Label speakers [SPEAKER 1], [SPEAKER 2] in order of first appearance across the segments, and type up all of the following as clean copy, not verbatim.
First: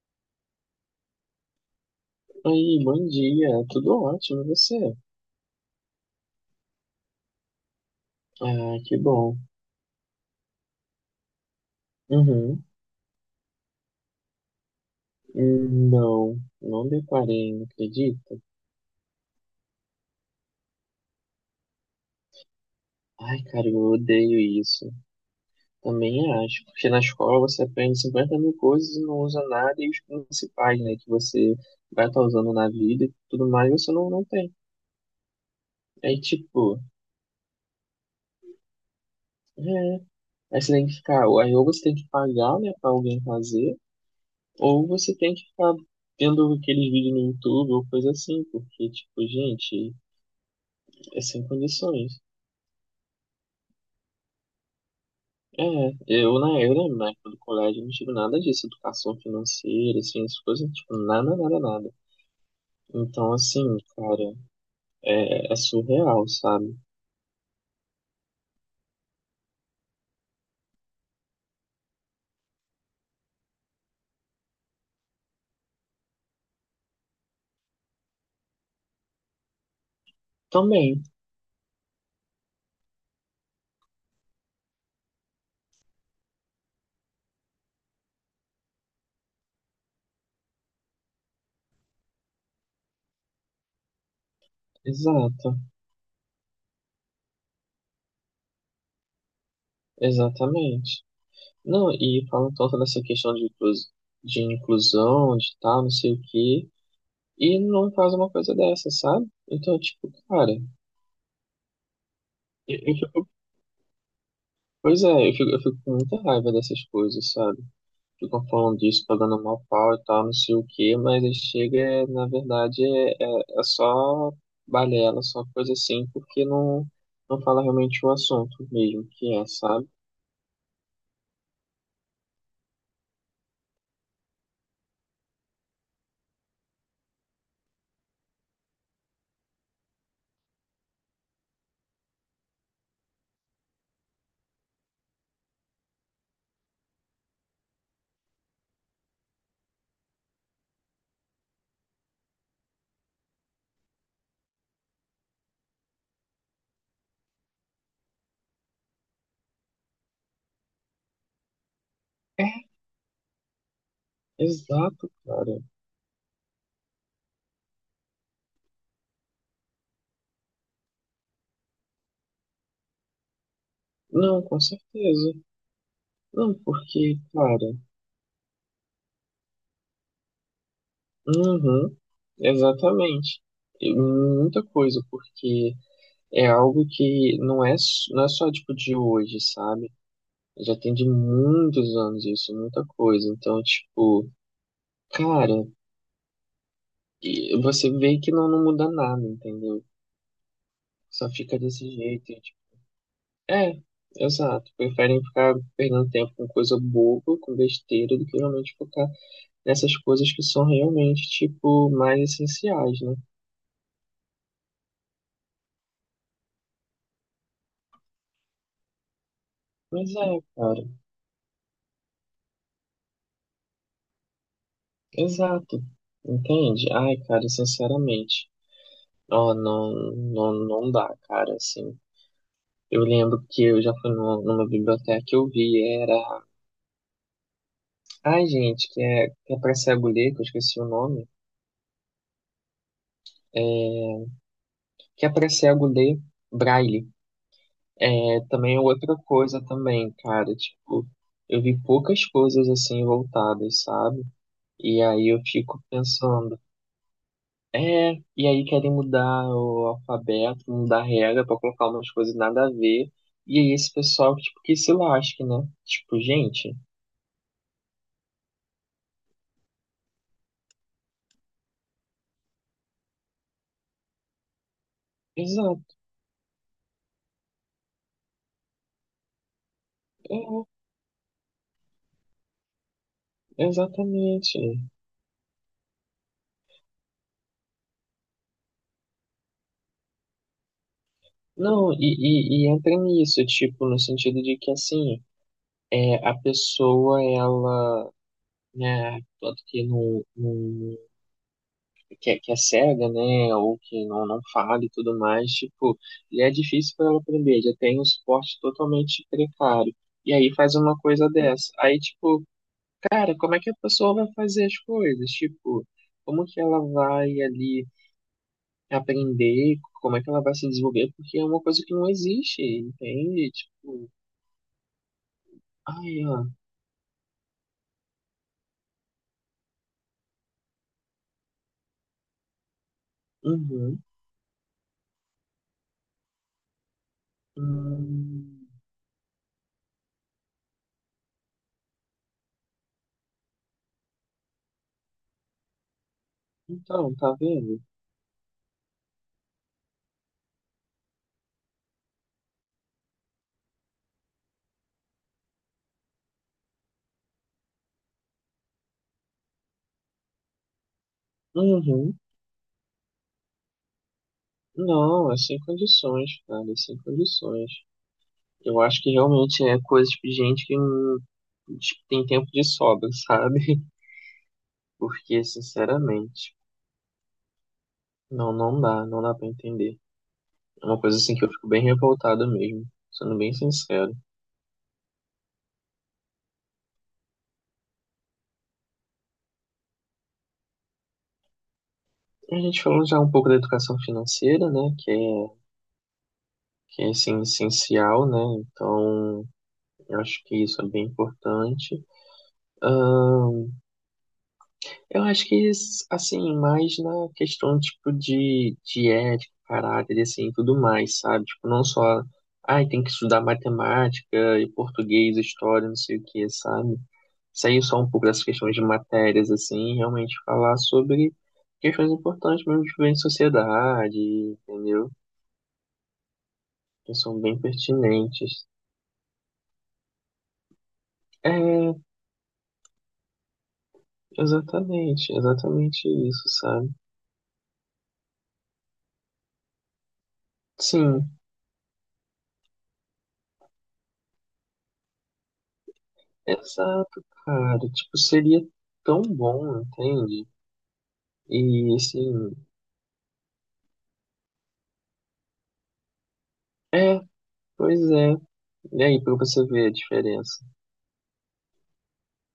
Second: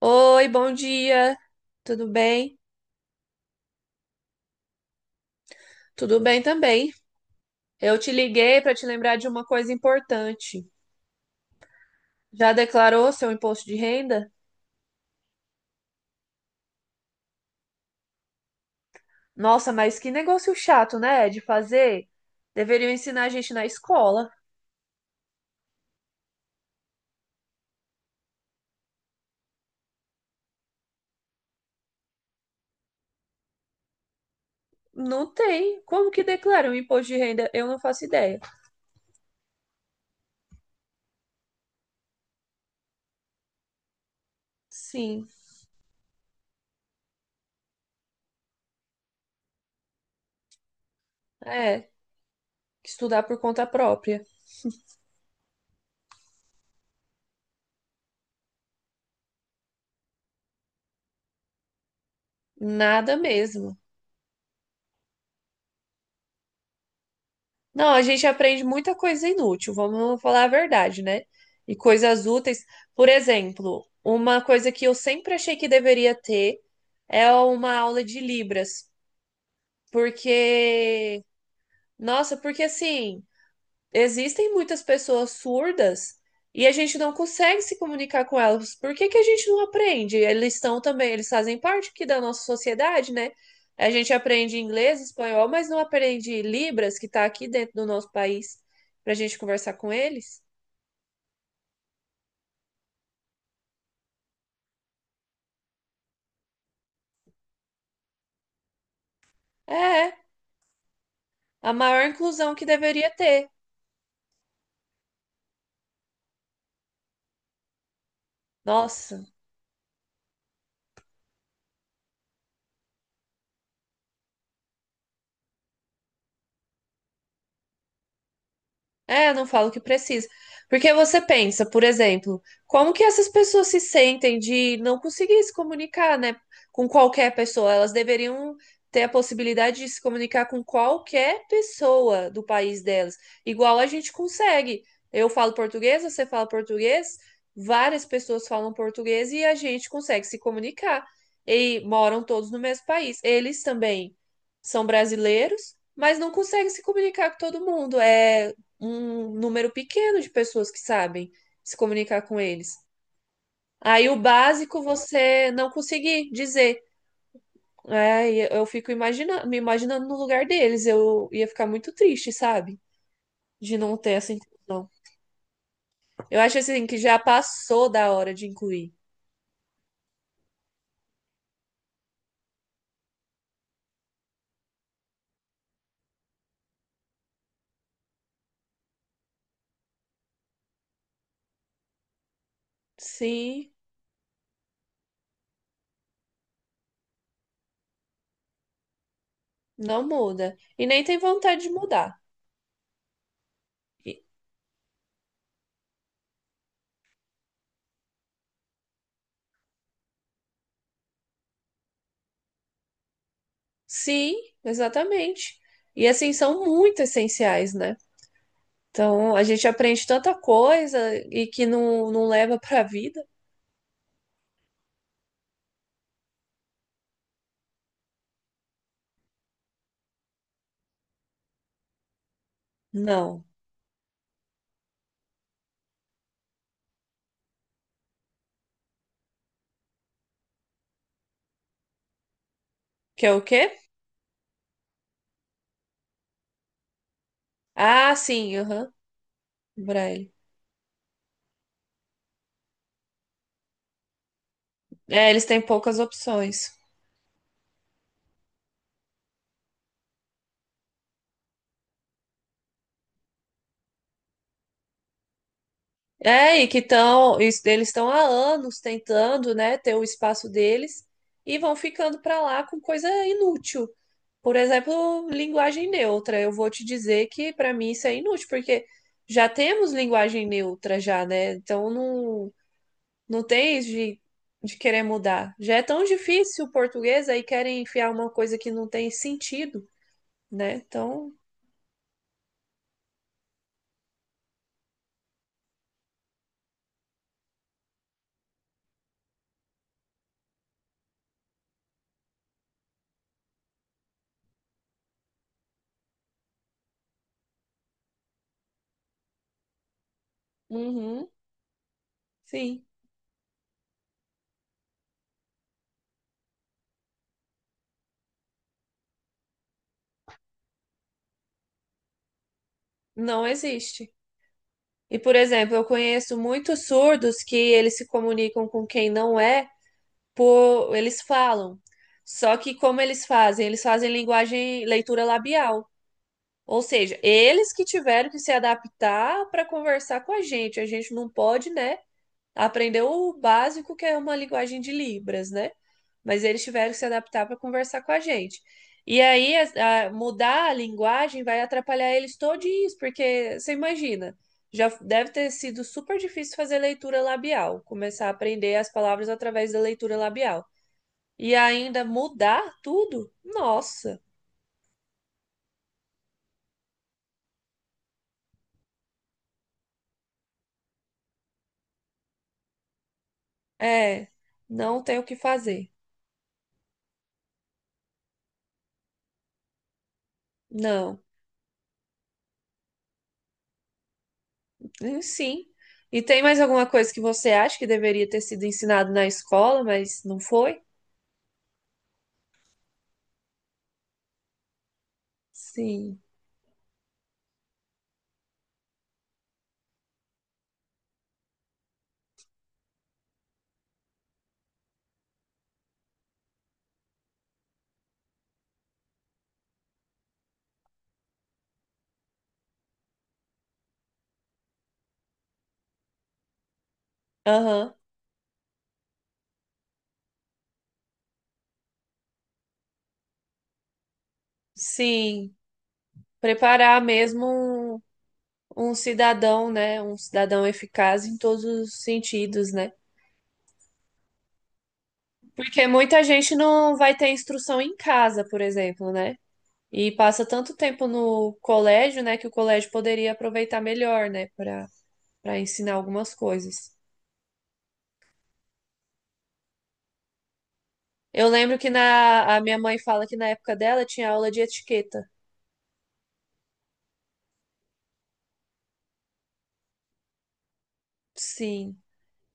[SPEAKER 1] Oi, bom dia. Tudo bem?
[SPEAKER 2] Oi, bom dia, tudo ótimo, e você?
[SPEAKER 1] Tudo bem também. Eu te liguei para
[SPEAKER 2] Ah,
[SPEAKER 1] te
[SPEAKER 2] que
[SPEAKER 1] lembrar de
[SPEAKER 2] bom.
[SPEAKER 1] uma coisa importante. Já
[SPEAKER 2] Uhum.
[SPEAKER 1] declarou seu imposto de renda?
[SPEAKER 2] Não, não deparei, não acredita?
[SPEAKER 1] Nossa, mas que negócio chato, né, de fazer? Deveriam ensinar a
[SPEAKER 2] Ai,
[SPEAKER 1] gente na
[SPEAKER 2] cara, eu
[SPEAKER 1] escola.
[SPEAKER 2] odeio isso. Também acho, porque na escola você aprende 50 mil coisas e não usa nada, e os principais, né, que você vai estar usando na vida e tudo mais, você não tem.
[SPEAKER 1] Não tem. Como
[SPEAKER 2] Aí,
[SPEAKER 1] que declara um
[SPEAKER 2] tipo,
[SPEAKER 1] imposto de renda? Eu não faço ideia.
[SPEAKER 2] é, aí você tem que ficar, aí ou você tem que pagar, né, pra alguém fazer, ou você
[SPEAKER 1] Sim,
[SPEAKER 2] tem que ficar vendo aquele vídeo no YouTube ou coisa assim, porque, tipo, gente. É sem
[SPEAKER 1] é.
[SPEAKER 2] condições.
[SPEAKER 1] Estudar por conta própria.
[SPEAKER 2] É, eu, né, eu lembro na época do colégio, não tive nada disso, educação financeira, assim, essas coisas, tipo, nada, nada, nada.
[SPEAKER 1] Nada
[SPEAKER 2] Então, assim,
[SPEAKER 1] mesmo.
[SPEAKER 2] cara, é surreal, sabe?
[SPEAKER 1] Não, a gente aprende muita coisa inútil, vamos falar a verdade, né? E coisas úteis. Por exemplo, uma coisa que eu sempre achei que deveria ter é uma aula de Libras,
[SPEAKER 2] Também,
[SPEAKER 1] porque, nossa, porque assim. Existem muitas pessoas surdas e a gente não consegue se comunicar com elas. Por que que a gente não aprende? Eles estão também, eles fazem parte aqui da nossa sociedade, né? A gente aprende inglês, espanhol,
[SPEAKER 2] exato,
[SPEAKER 1] mas não aprende Libras, que está aqui dentro do nosso país, para a gente conversar com eles.
[SPEAKER 2] exatamente. Não, e falam tanto dessa questão de, de inclusão, de tal, não sei o quê, e não faz uma coisa dessa, sabe? Então, tipo,
[SPEAKER 1] É,
[SPEAKER 2] cara,
[SPEAKER 1] a maior inclusão que
[SPEAKER 2] eu
[SPEAKER 1] deveria
[SPEAKER 2] fico,
[SPEAKER 1] ter.
[SPEAKER 2] pois é, eu fico com muita raiva dessas coisas, sabe? Ficam falando disso,
[SPEAKER 1] Nossa.
[SPEAKER 2] pagando mal pau e tal, não sei o quê, mas aí chega, na verdade, é só balela, só coisa assim, porque não fala realmente o assunto mesmo
[SPEAKER 1] É,
[SPEAKER 2] que é,
[SPEAKER 1] não falo que
[SPEAKER 2] sabe?
[SPEAKER 1] precisa. Porque você pensa, por exemplo, como que essas pessoas se sentem de não conseguir se comunicar, né, com qualquer pessoa? Elas deveriam ter a possibilidade de se comunicar com qualquer pessoa do país delas, igual a gente consegue. Eu falo português, você fala português, várias pessoas falam português e a gente consegue se comunicar. E moram todos no mesmo país. Eles também são brasileiros, mas não conseguem se comunicar com todo mundo. É um número pequeno de pessoas que sabem se comunicar com
[SPEAKER 2] É,
[SPEAKER 1] eles. Aí o básico
[SPEAKER 2] exato,
[SPEAKER 1] você
[SPEAKER 2] cara.
[SPEAKER 1] não conseguir dizer. Aí eu fico imaginando, me imaginando no lugar deles. Eu ia ficar muito triste, sabe? De não ter essa
[SPEAKER 2] Não, com
[SPEAKER 1] inclusão.
[SPEAKER 2] certeza.
[SPEAKER 1] Eu
[SPEAKER 2] Não,
[SPEAKER 1] acho assim que já
[SPEAKER 2] porque, cara,
[SPEAKER 1] passou da hora de incluir.
[SPEAKER 2] uhum, exatamente. E muita coisa, porque é algo que não é, não é só, tipo, de hoje, sabe? Já tem de muitos anos isso, muita coisa. Então,
[SPEAKER 1] Sim,
[SPEAKER 2] tipo, cara, e você vê que não muda nada, entendeu?
[SPEAKER 1] não muda. E nem tem
[SPEAKER 2] Só fica
[SPEAKER 1] vontade de
[SPEAKER 2] desse
[SPEAKER 1] mudar.
[SPEAKER 2] jeito. E, tipo, é,
[SPEAKER 1] E-
[SPEAKER 2] exato. Preferem ficar perdendo tempo com coisa boba, com besteira, do que realmente focar nessas coisas que são realmente, tipo, mais essenciais, né?
[SPEAKER 1] Sim, exatamente. E assim são muito essenciais, né? Então a gente aprende
[SPEAKER 2] Mas
[SPEAKER 1] tanta
[SPEAKER 2] é, cara,
[SPEAKER 1] coisa e que não leva para a vida.
[SPEAKER 2] exato. Entende? Ai, cara, sinceramente, ó, não dá, cara, assim. Eu lembro
[SPEAKER 1] Não.
[SPEAKER 2] que eu já fui numa, numa biblioteca que eu vi, era. Ai, gente, que é pra cego ler, que eu esqueci o nome.
[SPEAKER 1] Que é o quê?
[SPEAKER 2] Que é pra cego ler braille.
[SPEAKER 1] Ah,
[SPEAKER 2] É,
[SPEAKER 1] sim,
[SPEAKER 2] também é
[SPEAKER 1] aham.
[SPEAKER 2] outra coisa também,
[SPEAKER 1] Braille.
[SPEAKER 2] cara, tipo, eu vi poucas coisas assim voltadas, sabe? E
[SPEAKER 1] É,
[SPEAKER 2] aí eu
[SPEAKER 1] eles têm
[SPEAKER 2] fico
[SPEAKER 1] poucas
[SPEAKER 2] pensando,
[SPEAKER 1] opções.
[SPEAKER 2] é, e aí querem mudar o alfabeto, mudar a regra pra colocar umas coisas nada a ver. E aí esse pessoal, tipo, que se lasque, né? Tipo,
[SPEAKER 1] É, e
[SPEAKER 2] gente,
[SPEAKER 1] que estão, eles estão há anos tentando, né, ter o espaço deles e vão ficando para lá com coisa inútil. Por exemplo, linguagem
[SPEAKER 2] exato,
[SPEAKER 1] neutra. Eu vou te dizer que para mim isso é inútil, porque já temos
[SPEAKER 2] é,
[SPEAKER 1] linguagem neutra já, né? Então não tem isso
[SPEAKER 2] exatamente.
[SPEAKER 1] de querer mudar. Já é tão difícil o português, aí querem enfiar uma coisa que não tem sentido, né? Então
[SPEAKER 2] Não, e entra nisso, tipo, no sentido de que assim, é, a pessoa, ela é, tanto que não no que, que é cega, né, ou que não fala e tudo mais, tipo, já é difícil para ela aprender, já tem um suporte totalmente precário. E aí faz uma
[SPEAKER 1] uhum,
[SPEAKER 2] coisa dessa. Aí, tipo,
[SPEAKER 1] sim,
[SPEAKER 2] cara, como é que a pessoa vai fazer as coisas? Tipo, como que ela vai ali aprender? Como é que ela vai se desenvolver? Porque é uma coisa que não existe,
[SPEAKER 1] não
[SPEAKER 2] entende? Tipo,
[SPEAKER 1] existe. E, por exemplo, eu
[SPEAKER 2] ai,
[SPEAKER 1] conheço
[SPEAKER 2] ó,
[SPEAKER 1] muitos surdos que eles se comunicam com quem não é, por eles falam. Só que como eles fazem? Eles
[SPEAKER 2] uhum,
[SPEAKER 1] fazem linguagem, leitura labial. Ou seja, eles que tiveram que se
[SPEAKER 2] hum,
[SPEAKER 1] adaptar para conversar com a gente. A gente não pode, né? Aprendeu o básico, que é uma linguagem de Libras, né? Mas eles tiveram que se
[SPEAKER 2] então, tá
[SPEAKER 1] adaptar para
[SPEAKER 2] vendo?
[SPEAKER 1] conversar com a gente. E aí, mudar a linguagem vai atrapalhar eles todinhos, porque você imagina, já deve ter sido super difícil fazer leitura labial, começar a aprender as palavras através da leitura labial. E ainda
[SPEAKER 2] Uhum.
[SPEAKER 1] mudar tudo? Nossa,
[SPEAKER 2] Não, é sem condições, cara, é sem condições. Eu acho que realmente é coisa de gente que não tipo, tem tempo de sobra, sabe?
[SPEAKER 1] é, não tem o que
[SPEAKER 2] Porque,
[SPEAKER 1] fazer.
[SPEAKER 2] sinceramente, não dá, não dá pra entender. É uma coisa
[SPEAKER 1] Não.
[SPEAKER 2] assim que eu fico bem revoltado mesmo, sendo bem sincero.
[SPEAKER 1] Sim. E tem mais alguma coisa que você acha que deveria ter sido ensinado na escola, mas não foi?
[SPEAKER 2] A gente falou já um pouco da educação financeira, né?
[SPEAKER 1] Sim.
[SPEAKER 2] Que é assim, essencial, né? Então, eu acho que isso é bem importante. Eu acho que, assim, mais na questão, tipo, de ética, caráter, assim, e assim, tudo mais, sabe? Tipo, não só, ai, tem que estudar matemática e português, história, não sei o que, sabe? Sair
[SPEAKER 1] Aham.
[SPEAKER 2] só um pouco dessas questões de matérias, assim, e realmente falar sobre questões importantes mesmo de viver em sociedade, entendeu?
[SPEAKER 1] Sim. Preparar
[SPEAKER 2] Que são bem
[SPEAKER 1] mesmo
[SPEAKER 2] pertinentes.
[SPEAKER 1] um, um cidadão, né? Um cidadão eficaz em todos
[SPEAKER 2] É,
[SPEAKER 1] os sentidos, né?
[SPEAKER 2] exatamente,
[SPEAKER 1] Porque
[SPEAKER 2] exatamente
[SPEAKER 1] muita
[SPEAKER 2] isso,
[SPEAKER 1] gente
[SPEAKER 2] sabe?
[SPEAKER 1] não vai ter instrução em casa, por exemplo, né? E passa tanto tempo
[SPEAKER 2] Sim,
[SPEAKER 1] no colégio, né, que o colégio poderia aproveitar melhor, né, para ensinar algumas coisas.
[SPEAKER 2] exato, cara. Tipo, seria tão bom, entende?
[SPEAKER 1] Eu lembro que
[SPEAKER 2] E assim,
[SPEAKER 1] na, a minha mãe fala que na época dela tinha aula de etiqueta.
[SPEAKER 2] é, pois é. E aí, pra você ver a diferença.
[SPEAKER 1] Sim,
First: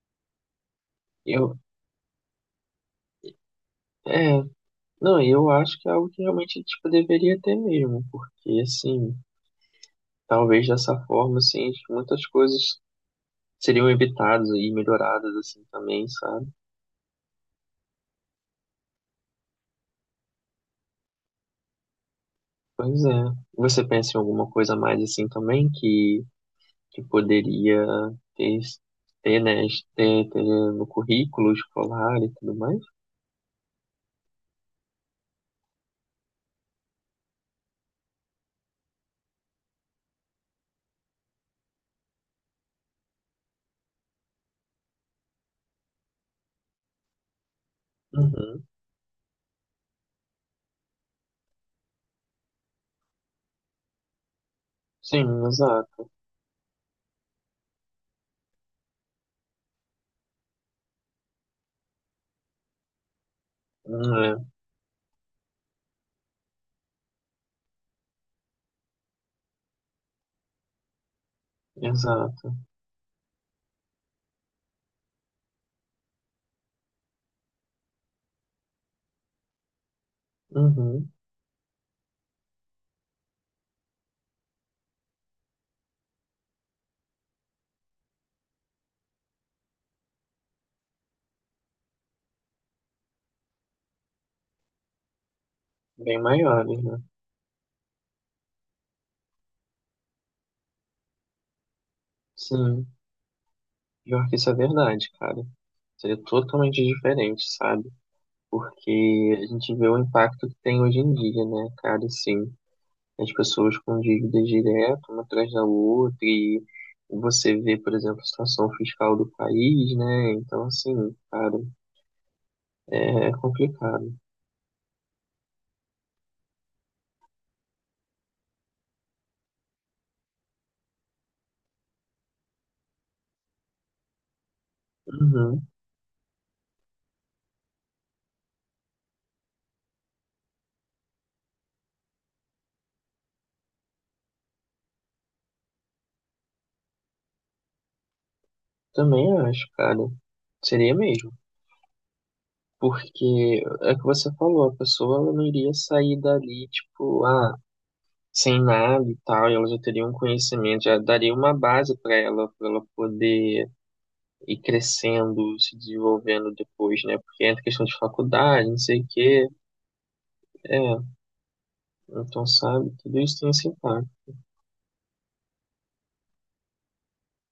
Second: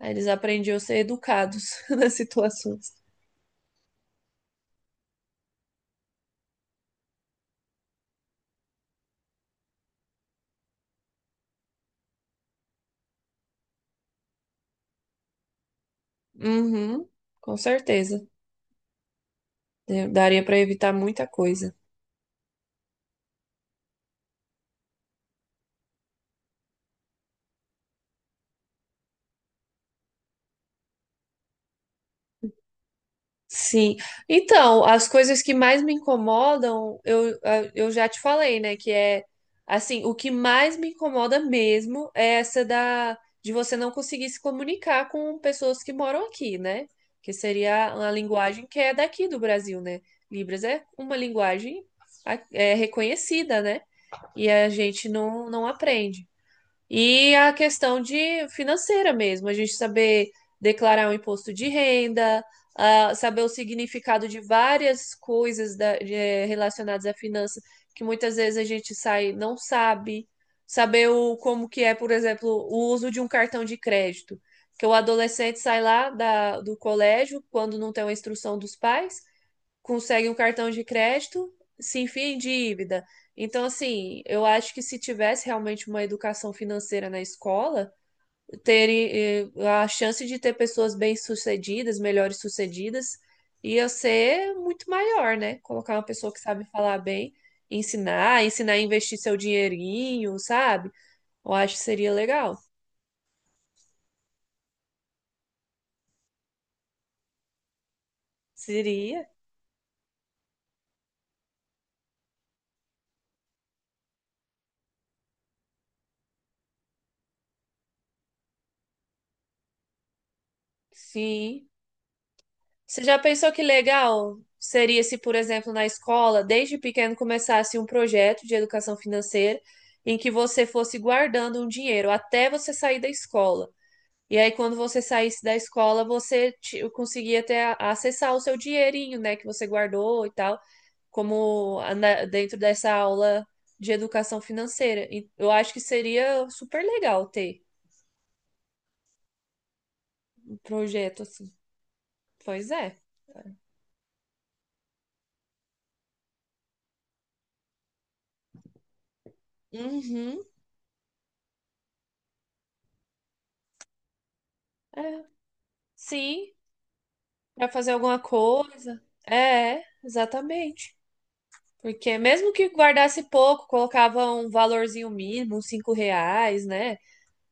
[SPEAKER 1] aí eles aprendiam a ser
[SPEAKER 2] Eu,
[SPEAKER 1] educados nas situações.
[SPEAKER 2] é, não, eu acho que é algo que realmente, tipo, deveria ter mesmo, porque assim, talvez dessa forma, assim, muitas coisas seriam evitadas e melhoradas, assim, também, sabe?
[SPEAKER 1] Uhum, com certeza. Eu daria para evitar muita coisa.
[SPEAKER 2] Pois é. Você pensa em alguma coisa a mais, assim, também, que poderia ter, ter, né, ter no currículo escolar e tudo mais.
[SPEAKER 1] Sim. Então, as coisas que mais me incomodam, eu, eu já te falei, né? Que é assim, o que mais me incomoda mesmo é essa da de você não conseguir se comunicar com pessoas que moram aqui, né? Que seria uma linguagem
[SPEAKER 2] Uhum.
[SPEAKER 1] que é daqui do Brasil, né? Libras é uma linguagem é reconhecida, né? E a gente
[SPEAKER 2] Sim,
[SPEAKER 1] não
[SPEAKER 2] exato.
[SPEAKER 1] aprende. E a questão de financeira mesmo, a gente saber declarar o imposto de renda, ah, saber o significado de
[SPEAKER 2] Hum,
[SPEAKER 1] várias coisas relacionadas à finança, que muitas vezes a gente sai não sabe, saber o, como que
[SPEAKER 2] É,
[SPEAKER 1] é, por exemplo,
[SPEAKER 2] exato.
[SPEAKER 1] o uso de um cartão de crédito, que o adolescente sai lá da, do colégio quando não tem uma instrução dos pais consegue um cartão de
[SPEAKER 2] Uhum.
[SPEAKER 1] crédito, se enfia em dívida. Então, assim, eu acho que se tivesse realmente uma educação financeira na escola, ter a chance de ter pessoas bem-sucedidas, melhores-sucedidas, ia ser muito maior, né? Colocar uma
[SPEAKER 2] Bem
[SPEAKER 1] pessoa que sabe
[SPEAKER 2] maiores,
[SPEAKER 1] falar
[SPEAKER 2] né?
[SPEAKER 1] bem, ensinar a investir seu dinheirinho, sabe? Eu acho que seria legal.
[SPEAKER 2] Sim, pior que isso é verdade, cara. Seria totalmente diferente, sabe?
[SPEAKER 1] Seria.
[SPEAKER 2] Porque a gente vê o impacto que tem hoje em dia, né, cara? Sim, as pessoas com dívidas direto, uma atrás da outra, e você vê, por exemplo, a situação fiscal do país, né? Então, assim, cara,
[SPEAKER 1] Sim. Você já
[SPEAKER 2] é
[SPEAKER 1] pensou que
[SPEAKER 2] complicado.
[SPEAKER 1] legal seria se, por exemplo, na escola, desde pequeno começasse um projeto de educação financeira em que você fosse guardando um dinheiro até você sair da escola. E aí, quando você saísse da
[SPEAKER 2] Uhum.
[SPEAKER 1] escola, você conseguia ter a- acessar o seu dinheirinho, né, que você guardou e tal, como dentro dessa aula de educação financeira. E eu acho que seria super legal ter
[SPEAKER 2] Também acho, cara.
[SPEAKER 1] um
[SPEAKER 2] Seria
[SPEAKER 1] projeto
[SPEAKER 2] mesmo.
[SPEAKER 1] assim. Pois é.
[SPEAKER 2] Porque é o que você falou, a pessoa ela não iria sair dali, tipo, ah, sem nada e tal, e ela já teria um
[SPEAKER 1] Uhum.
[SPEAKER 2] conhecimento, já daria uma base para ela poder ir
[SPEAKER 1] É.
[SPEAKER 2] crescendo, se desenvolvendo
[SPEAKER 1] Sim.
[SPEAKER 2] depois, né? Porque entra
[SPEAKER 1] Pra
[SPEAKER 2] questão
[SPEAKER 1] fazer
[SPEAKER 2] de
[SPEAKER 1] alguma
[SPEAKER 2] faculdade, não
[SPEAKER 1] coisa.
[SPEAKER 2] sei o quê.
[SPEAKER 1] É, exatamente.
[SPEAKER 2] É,
[SPEAKER 1] Porque
[SPEAKER 2] então,
[SPEAKER 1] mesmo que
[SPEAKER 2] sabe, tudo
[SPEAKER 1] guardasse
[SPEAKER 2] isso tem
[SPEAKER 1] pouco,
[SPEAKER 2] esse impacto.
[SPEAKER 1] colocava um valorzinho mínimo, uns 5 reais, né?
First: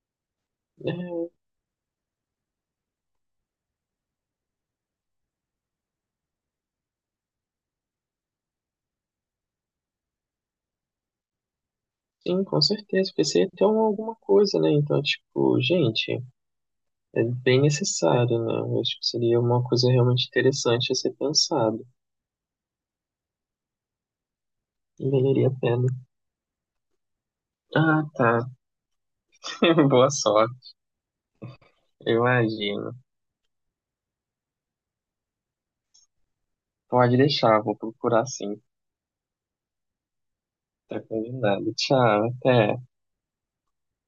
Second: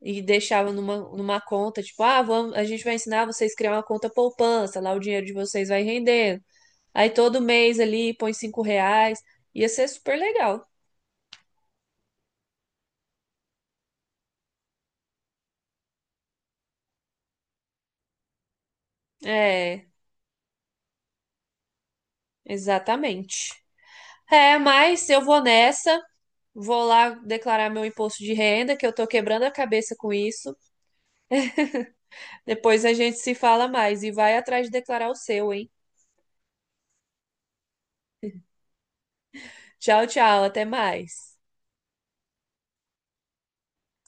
[SPEAKER 1] E deixava numa,
[SPEAKER 2] É,
[SPEAKER 1] numa conta, tipo, ah, vamos, a gente vai ensinar vocês a criar uma conta poupança, lá o dinheiro de vocês vai rendendo. Aí todo mês ali põe 5 reais. Ia ser super legal.
[SPEAKER 2] sim, com certeza, porque você ia ter uma- alguma coisa, né? Então, tipo, gente. É bem necessário, né? Eu acho que seria uma
[SPEAKER 1] É,
[SPEAKER 2] coisa realmente interessante a ser pensado.
[SPEAKER 1] exatamente. É,
[SPEAKER 2] E
[SPEAKER 1] mas eu vou
[SPEAKER 2] valeria a pena.
[SPEAKER 1] nessa, vou lá declarar meu
[SPEAKER 2] Ah,
[SPEAKER 1] imposto
[SPEAKER 2] tá.
[SPEAKER 1] de renda, que eu tô quebrando a cabeça
[SPEAKER 2] Boa
[SPEAKER 1] com
[SPEAKER 2] sorte,
[SPEAKER 1] isso.
[SPEAKER 2] eu
[SPEAKER 1] Depois a
[SPEAKER 2] imagino.
[SPEAKER 1] gente se fala mais e vai atrás de declarar o seu, hein?
[SPEAKER 2] Pode deixar, vou procurar sim.
[SPEAKER 1] Tchau, tchau, até
[SPEAKER 2] Tá
[SPEAKER 1] mais.
[SPEAKER 2] combinado. Tchau, até.